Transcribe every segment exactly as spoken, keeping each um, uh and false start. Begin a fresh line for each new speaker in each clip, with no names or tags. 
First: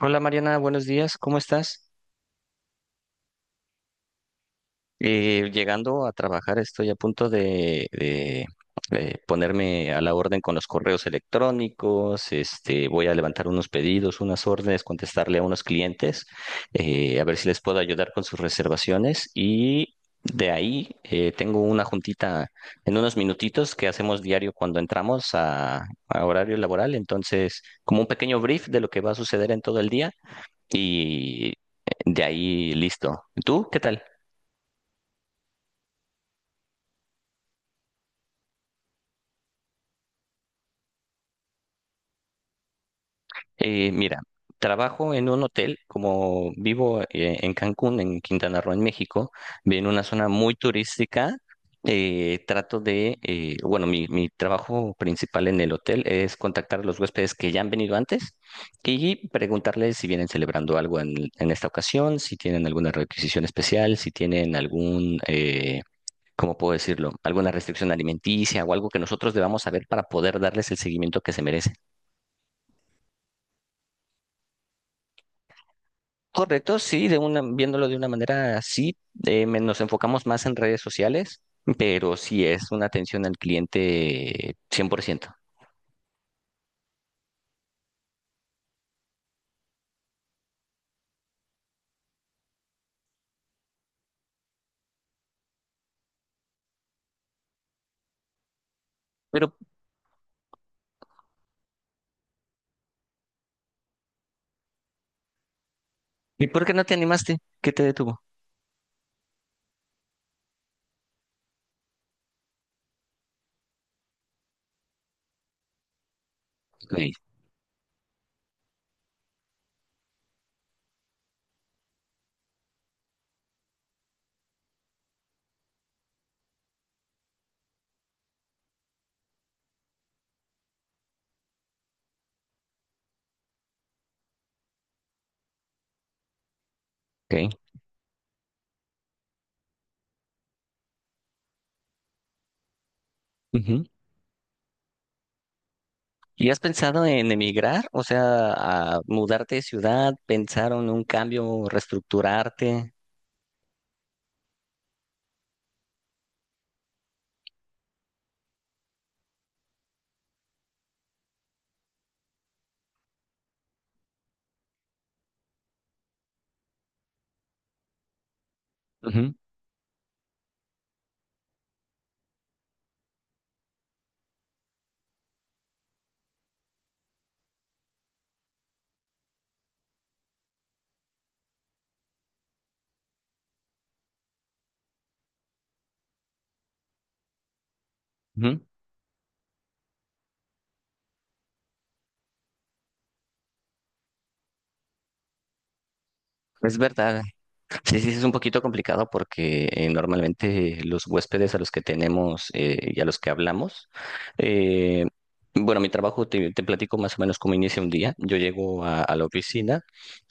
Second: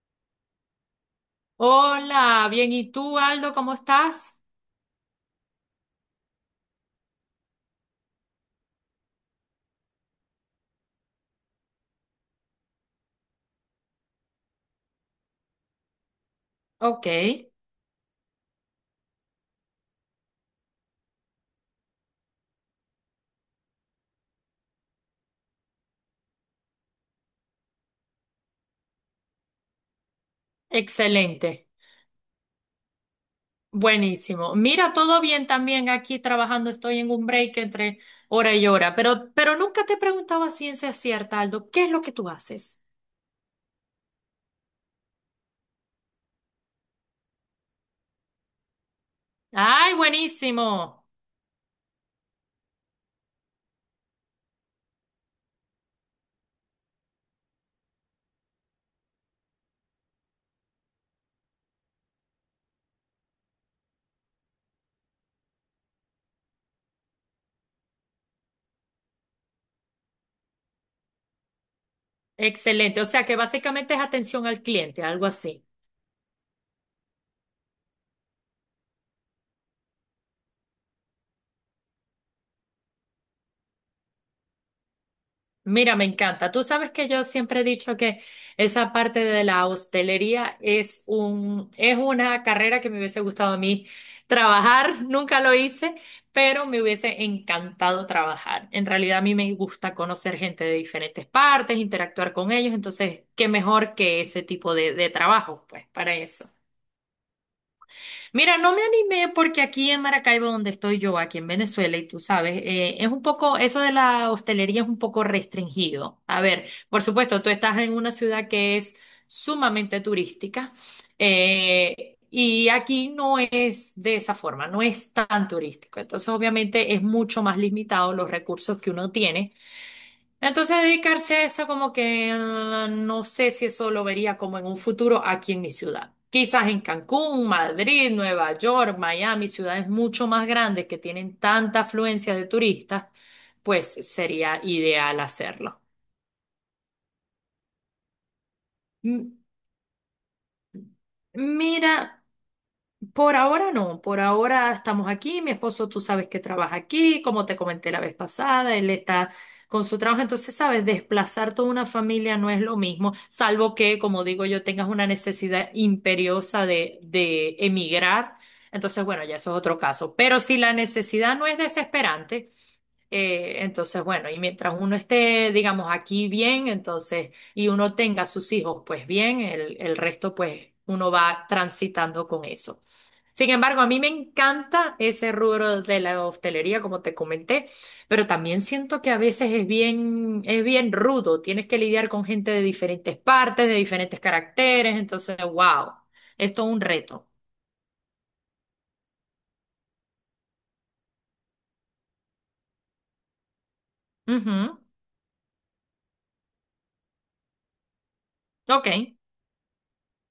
Hola Mariana, buenos días, ¿cómo estás?
Hola, bien. ¿Y tú, Aldo, cómo estás?
Eh, llegando a trabajar, estoy a punto de, de, eh, ponerme a la orden con los correos electrónicos, este, voy a levantar unos pedidos, unas órdenes, contestarle a unos clientes,
Ok,
eh, a ver si les puedo ayudar con sus reservaciones y de ahí eh, tengo una juntita en unos minutitos que hacemos diario cuando entramos a, a horario laboral, entonces como un pequeño brief de lo que va a suceder en todo el día. y eh,
excelente.
de ahí listo. ¿Tú qué tal?
Buenísimo. Mira, todo bien también aquí trabajando. Estoy en un break entre hora y hora, pero, pero nunca te he preguntado a ciencia cierta, Aldo, ¿qué es lo que tú haces?
Eh, mira, trabajo en un hotel, como vivo eh, en Cancún, en Quintana Roo, en México, en
Ay,
una zona muy
buenísimo.
turística. Eh, trato de, eh, bueno, mi, mi trabajo principal en el hotel es contactar a los huéspedes que ya han venido antes y preguntarles si vienen celebrando algo en, en esta ocasión, si tienen alguna requisición especial, si tienen algún, eh, ¿cómo puedo decirlo? Alguna restricción alimenticia o algo que nosotros debamos saber para poder darles el seguimiento que se merecen.
Excelente. O sea que básicamente es atención al cliente, algo así.
Correcto, sí, de una, viéndolo de una manera así, eh, me- nos enfocamos más en redes sociales, pero sí es una atención al cliente cien por ciento.
Mira, me encanta. Tú sabes que yo siempre he dicho que esa parte de la hostelería es un, es una carrera que me hubiese gustado a mí trabajar. Nunca lo hice, pero me hubiese encantado trabajar. En realidad a mí
Pero,
me gusta conocer gente de diferentes partes, interactuar con ellos. Entonces, qué mejor que ese tipo de, de trabajo, pues, para eso.
¿y por qué no te animaste? ¿Qué te detuvo?
Mira, no me animé porque aquí en Maracaibo, donde estoy yo, aquí en Venezuela, y tú sabes, eh, es un poco, eso de la hostelería es un poco restringido. A ver,
Ok,
por supuesto, tú estás en una ciudad que es sumamente turística, eh, y aquí no es de esa forma, no es tan turístico. Entonces, obviamente, es mucho más limitado los recursos que uno tiene, entonces dedicarse a eso como que ah, no sé si eso lo vería como en un futuro aquí en mi ciudad. Quizás en Cancún,
ok.
Madrid, Nueva York, Miami, ciudades mucho más grandes que tienen tanta afluencia de turistas,
Ujú.
pues sería ideal hacerlo.
¿Y has pensado en emigrar? O sea, a
M-
mudarte de ciudad, pensar en un cambio,
Mira.
reestructurarte.
Por ahora no, por ahora estamos aquí, mi esposo tú sabes que trabaja aquí, como te comenté la vez pasada, él está con su trabajo, entonces sabes, desplazar toda una familia no es lo mismo, salvo que, como digo yo, tengas una necesidad imperiosa de, de emigrar, entonces bueno,
Ujú,
ya eso es otro caso, pero si la necesidad no es desesperante, eh, entonces bueno, y mientras uno esté, digamos, aquí bien, entonces, y uno tenga sus hijos, pues bien, el, el resto pues uno va transitando con eso. Sin embargo, a mí me encanta ese rubro de la hostelería, como te comenté, pero
ujú.
también siento que a veces es bien, es bien rudo. Tienes que lidiar con gente de diferentes partes, de diferentes caracteres. Entonces, wow, es todo
Es
un
verdad.
reto.
Sí, sí, sí, es un poquito complicado porque eh, normalmente los huéspedes a los que tenemos eh, y a los que hablamos,
Ujú.
eh, bueno, mi trabajo te, te platico más o menos cómo inicia un día. Yo llego
Ok,
a, a la oficina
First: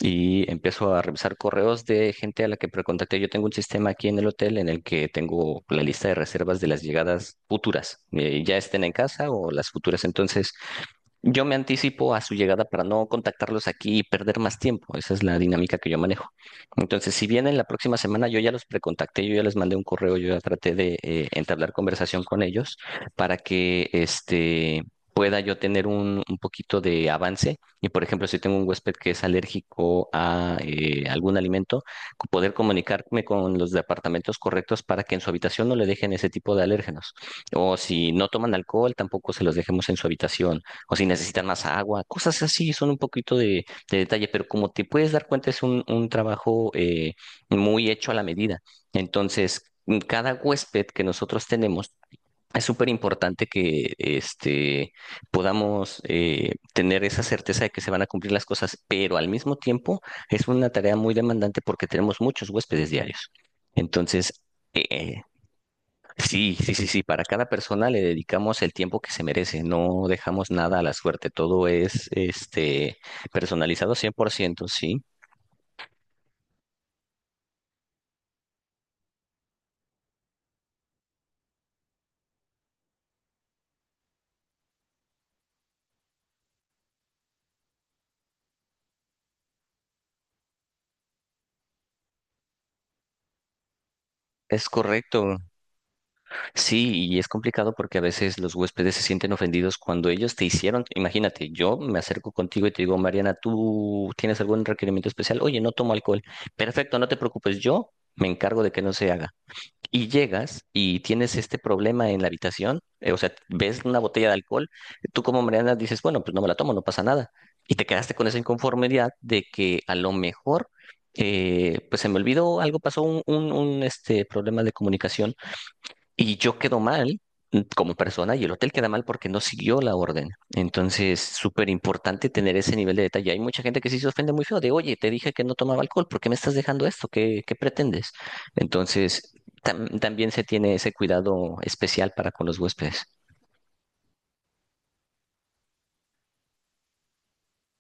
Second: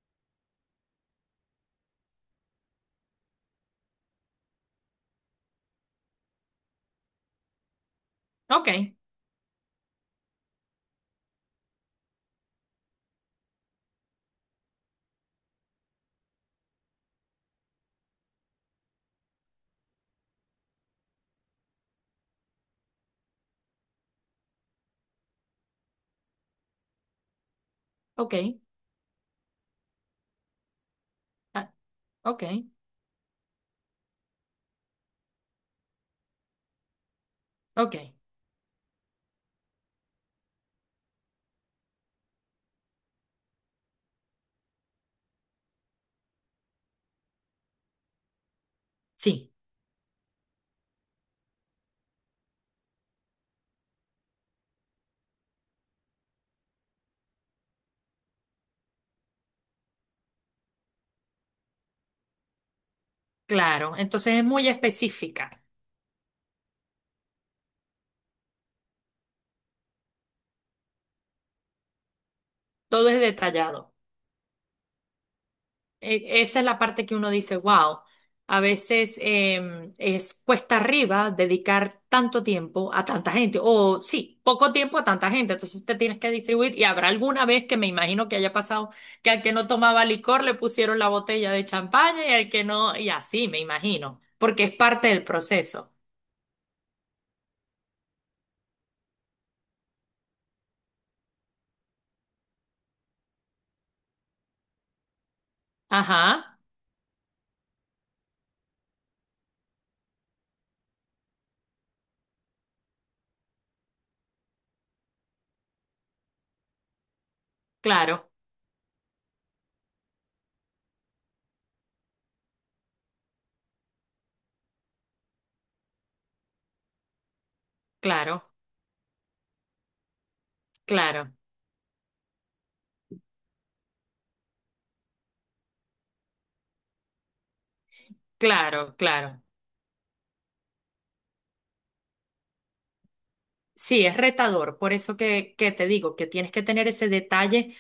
y empiezo a revisar correos de gente a la que precontacté. Yo tengo un sistema aquí en el hotel en el que tengo la lista de reservas de las llegadas futuras, eh, ya
ok,
estén en casa o las futuras. Entonces, yo me anticipo a su llegada para no contactarlos aquí y perder más tiempo. Esa es la dinámica que yo manejo. Entonces, si vienen la próxima semana, yo ya los precontacté, yo ya les mandé un correo, yo ya traté de eh, entablar conversación con ellos para que este pueda yo tener un, un poquito de avance. Y por ejemplo,
ok,
si tengo un huésped que es alérgico a eh, algún
ah,
alimento,
ok,
poder comunicarme con los departamentos correctos para que en su habitación no le dejen ese tipo de alérgenos. O
ok.
si no toman alcohol, tampoco se los dejemos en su habitación o si necesitan más agua, cosas así, son un poquito de, de detalle, pero como te puedes dar cuenta, es un, un trabajo eh, muy hecho a la medida.
Sí,
Entonces, mm, cada huésped que nosotros tenemos, es súper importante que este, podamos eh, tener esa certeza de que se van a cumplir las cosas, pero al mismo tiempo es una tarea muy demandante porque tenemos muchos huéspedes diarios.
claro. Entonces
Entonces,
es muy
eh,
específica.
sí, sí, sí, sí. Para cada persona le dedicamos el tiempo que se merece. No dejamos nada a la suerte. Todo es este
Todo es detallado.
personalizado cien por ciento. Sí.
e- Esa es la parte que uno dice, wow, a veces em, es cuesta arriba dedicar tanto tiempo a tanta gente, o sí, poco tiempo a tanta gente, entonces te tienes que distribuir y habrá alguna vez que me imagino que haya pasado que al que no tomaba licor le pusieron la botella de champaña y al que no, y así me imagino, porque
Es
es parte del
correcto.
proceso.
Sí, y es complicado porque a veces los huéspedes se sienten ofendidos cuando ellos te hicieron. Imagínate, yo me acerco contigo y te digo, Mariana, ¿tú tienes algún requerimiento especial? Oye, no tomo alcohol.
Ajá,
Perfecto, no te preocupes. Yo me encargo de que no se haga. Y llegas y tienes este problema en la habitación, eh, o sea, ves una botella de alcohol, tú como Mariana dices, bueno, pues no me la tomo, no pasa nada. Y te quedaste con
claro,
esa inconformidad de que a lo mejor, eh, pues se me olvidó, algo pasó, un, un, un, este, problema de comunicación y yo quedo mal mm, como persona y
claro,
el hotel queda mal porque no siguió la orden. Entonces,
claro,
súper importante tener ese nivel de detalle. Hay mucha gente que sí se ofende muy feo de, oye, te dije que no tomaba alcohol, ¿por qué me estás dejando esto? ¿Qué, qué pretendes?
claro,
Entonces,
claro.
tam- también se tiene ese cuidado especial para con los huéspedes.
Sí, es retador, por eso que, que te digo que tienes que tener ese detalle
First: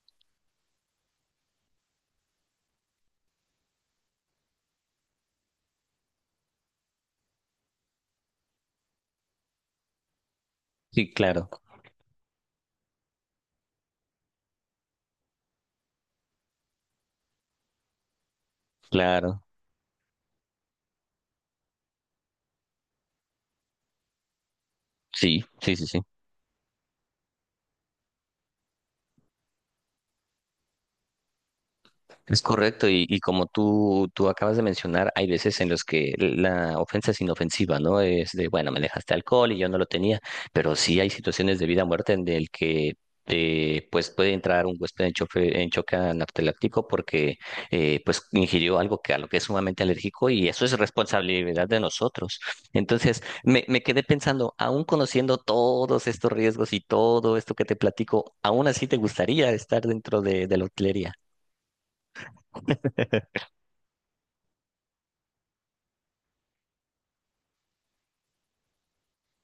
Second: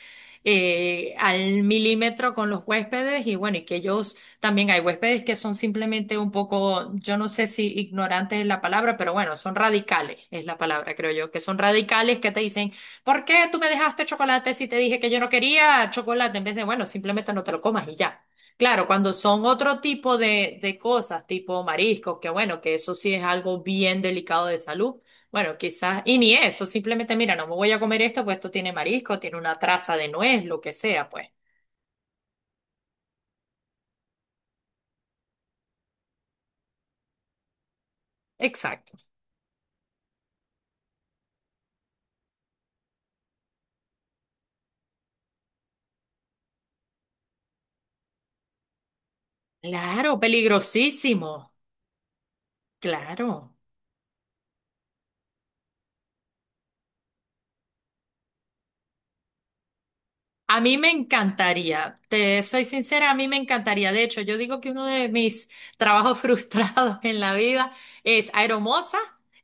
eh, al milímetro con los huéspedes y bueno, y que ellos también hay huéspedes que son simplemente un poco, yo no sé si ignorantes es la palabra, pero bueno, son radicales, es la palabra,
Sí,
creo yo, que
claro,
son radicales que te dicen, ¿por qué tú me dejaste chocolate si te dije que yo no quería chocolate? En vez de, bueno, simplemente no te lo comas y ya. Claro, cuando
claro.
son otro tipo de, de cosas, tipo mariscos, que bueno, que eso sí es algo bien delicado de salud.
Sí,
Bueno,
sí, sí, sí.
quizás, y ni eso, simplemente, mira, no me voy a comer esto, pues esto tiene marisco, tiene una traza de nuez, lo que sea, pues.
Es correcto, y, y como tú, tú acabas de mencionar, hay veces en los que la ofensa es inofensiva, ¿no? Es de, bueno, me
Exacto.
dejaste alcohol y yo no lo tenía, pero sí hay situaciones de vida o muerte en el que eh, pues puede entrar un huésped en, chofe- en choque anafiláctico porque eh, pues ingirió algo que a lo que es sumamente
Claro,
alérgico y eso es
peligrosísimo.
responsabilidad de nosotros. Entonces,
Claro.
me, me quedé pensando, aún conociendo todos estos riesgos y todo esto que te platico, aún así te gustaría estar dentro de, de
A
la
mí me
hotelería,
encantaría, te soy sincera, a mí me encantaría. De hecho, yo digo que uno de mis trabajos frustrados en la vida es aeromoza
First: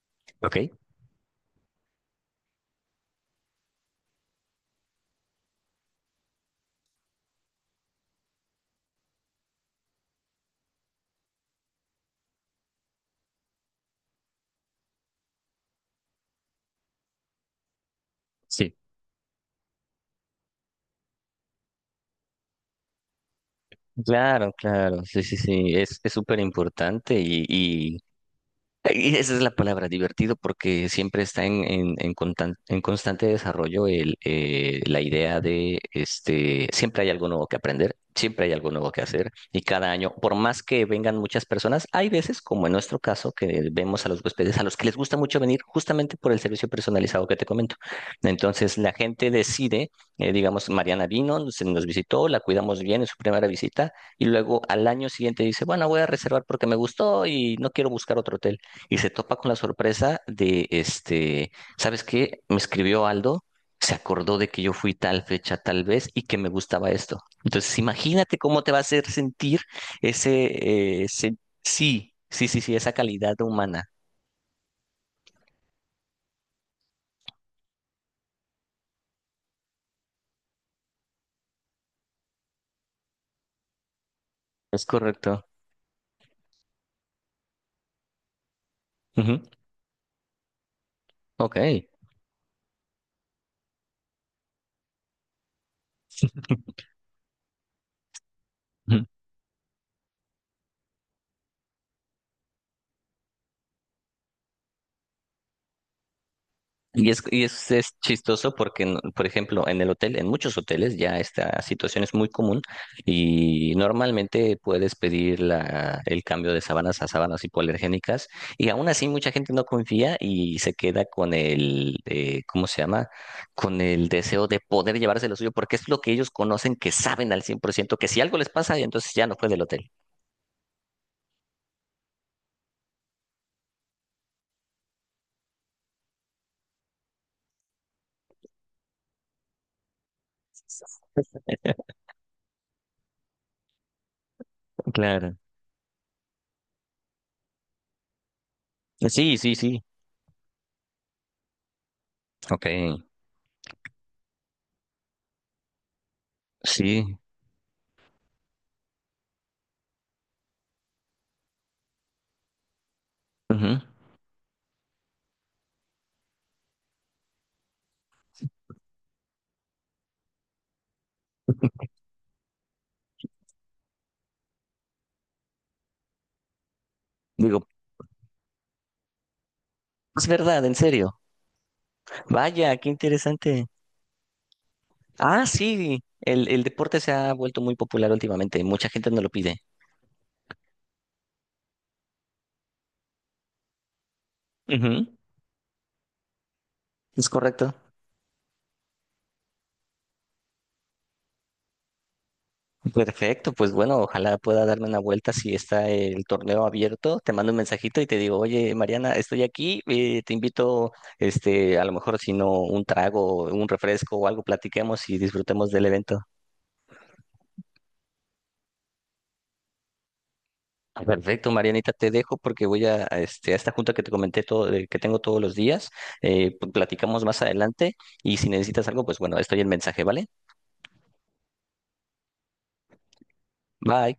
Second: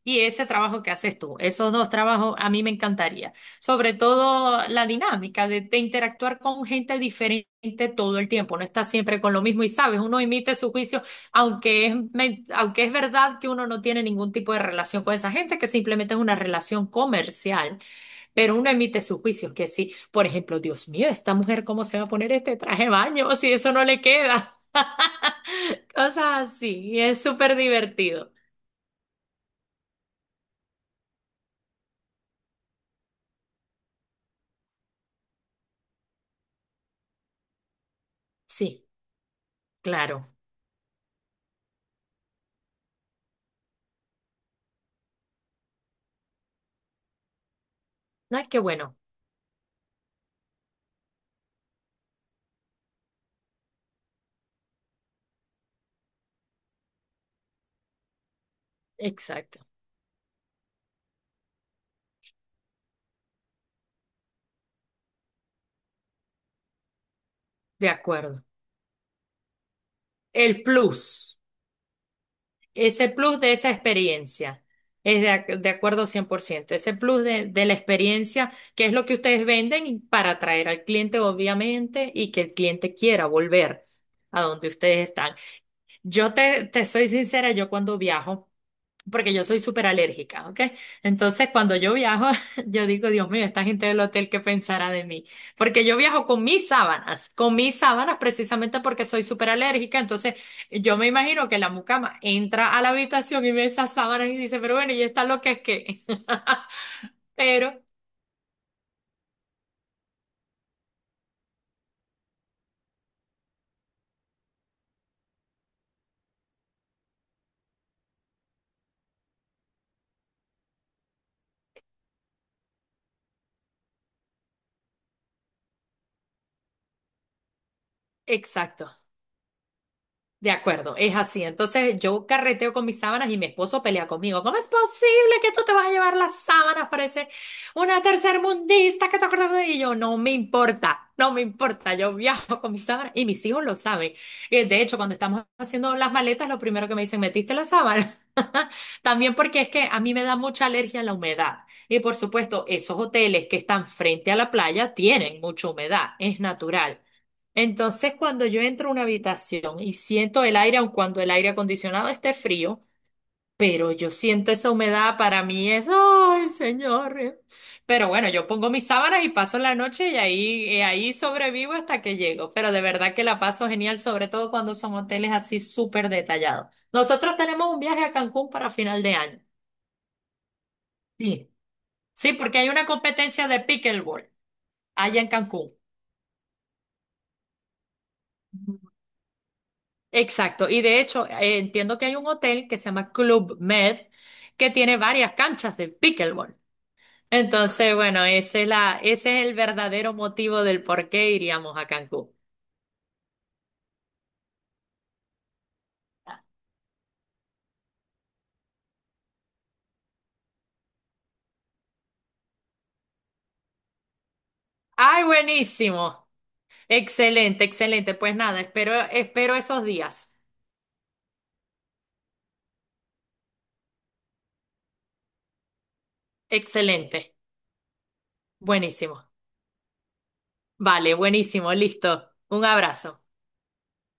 y ese
¿ok?
trabajo que haces tú. Esos dos trabajos a mí me encantaría. Sobre todo la dinámica de, de interactuar con gente diferente todo el tiempo. No estás siempre con lo mismo y sabes, uno emite su juicio, aunque es, men- aunque es verdad que uno no tiene ningún tipo de relación con esa gente, que simplemente es una relación comercial. Pero uno
Sí,
emite sus juicios, que sí, por ejemplo, Dios mío, esta mujer, ¿cómo se va a poner este traje de baño si eso no le
claro,
queda?
claro, sí, sí, sí, es es
Cosas
súper
así, y
importante
es
y,
súper
y,
divertido.
Y esa es la palabra, divertido, porque siempre está en, en, en, contan- en constante desarrollo el, eh, la idea de, este, siempre hay algo nuevo que aprender, siempre hay algo
Sí,
nuevo que hacer, y cada año,
claro.
por más que vengan muchas personas, hay veces, como en nuestro caso, que vemos a los huéspedes a los que les gusta mucho venir justamente por el servicio personalizado que te comento.
Ay, qué
Entonces, la
bueno.
gente decide, eh, digamos, Mariana vino, nos, nos visitó, la cuidamos bien en su primera visita, y luego al año siguiente dice, bueno, voy a reservar porque me gustó y no quiero buscar otro hotel y se topa con la
Exacto,
sorpresa de, este, ¿sabes qué? Me escribió Aldo, se acordó de que yo fui tal fecha, tal vez, y que me gustaba esto. Entonces,
de
imagínate
acuerdo.
cómo te va a hacer sentir ese,
El
eh, ese-
plus,
sí, sí, sí, sí, esa
ese
calidad
plus de esa
humana.
experiencia, es de, ac- de acuerdo cien por ciento. Ese plus de, de la experiencia, que es lo que ustedes venden y para atraer al cliente, obviamente, y que el cliente quiera volver a donde
Es
ustedes están.
correcto.
Yo te, te soy sincera, yo cuando viajo, porque
Ujú.
yo soy súper alérgica, ¿ok? Entonces,
Ok.
cuando yo viajo, yo digo, Dios mío, esta gente del hotel, ¿qué pensará de mí? Porque yo viajo con mis sábanas, con mis sábanas precisamente porque soy súper alérgica, entonces yo me imagino que la mucama entra a la habitación y ve esas sábanas y dice, pero bueno, ¿y esta lo que es que
Y es, y es,
Pero,
es chistoso porque, no- por ejemplo, en el hotel, en muchos hoteles ya esta situación es muy común y normalmente puedes pedir la, el cambio de sábanas a sábanas hipoalergénicas y aún así mucha gente no confía y se queda con el, eh, ¿cómo se llama? Con el deseo de poder llevarse lo suyo porque es lo que ellos conocen, que saben al cien por ciento que si algo les pasa,
exacto.
entonces ya no fue del hotel.
De acuerdo, es así. Entonces yo carreteo con mis sábanas y mi esposo pelea conmigo. ¿Cómo es posible que tú te vas a llevar las sábanas? Parece una tercermundista que te acuerdas de ello. No me importa, no me importa. Yo viajo con mis sábanas y mis hijos lo saben. Eh, De hecho, cuando
Claro.
estamos haciendo las maletas, lo primero que me dicen, ¿metiste la sábana? También
Sí, sí,
porque es
sí.
que a mí me da mucha alergia a la humedad. Y por supuesto,
Ok.
esos hoteles que están frente a la playa tienen mucha humedad, es natural.
Sí.
Entonces, cuando yo entro a una habitación y siento el aire, aun cuando el aire acondicionado esté frío,
Ujú.
pero yo siento esa humedad, para mí es, ay, señor. Pero bueno, yo pongo mis sábanas y paso la noche y ahí, y ahí sobrevivo hasta que llego. Pero de verdad que la paso genial, sobre todo cuando son hoteles así súper detallados. Nosotros
Digo,
tenemos un viaje a Cancún para final de año.
es verdad, en serio.
Sí. Sí, porque hay
Vaya,
una
qué
competencia de
interesante.
pickleball allá en
Ah,
Cancún.
sí, el, el deporte se ha vuelto muy popular últimamente. Mucha gente no lo pide.
Exacto, y de hecho eh, entiendo que hay un hotel que se llama Club Med que tiene
Ujú,
varias canchas de pickleball.
es correcto.
Entonces, bueno, ese es la, ese es el verdadero motivo del por qué iríamos a Cancún.
Perfecto, pues bueno, ojalá pueda darme una vuelta si está el torneo abierto. Te mando un mensajito y te digo, oye, Mariana, estoy aquí, eh, te invito, este, a lo mejor si no un trago, un refresco o algo, platiquemos y
¡Ay,
disfrutemos del evento.
buenísimo! Excelente, excelente. Pues nada, espero, espero esos días.
Ah, perfecto, Marianita, te dejo porque voy a, a este, a esta junta que te comenté todo, de- que tengo todos los días. Eh, pl- platicamos
Excelente,
más adelante y si necesitas algo, pues
buenísimo.
bueno, estoy en mensaje, ¿vale?
Vale, buenísimo, listo. Un abrazo.
Bye.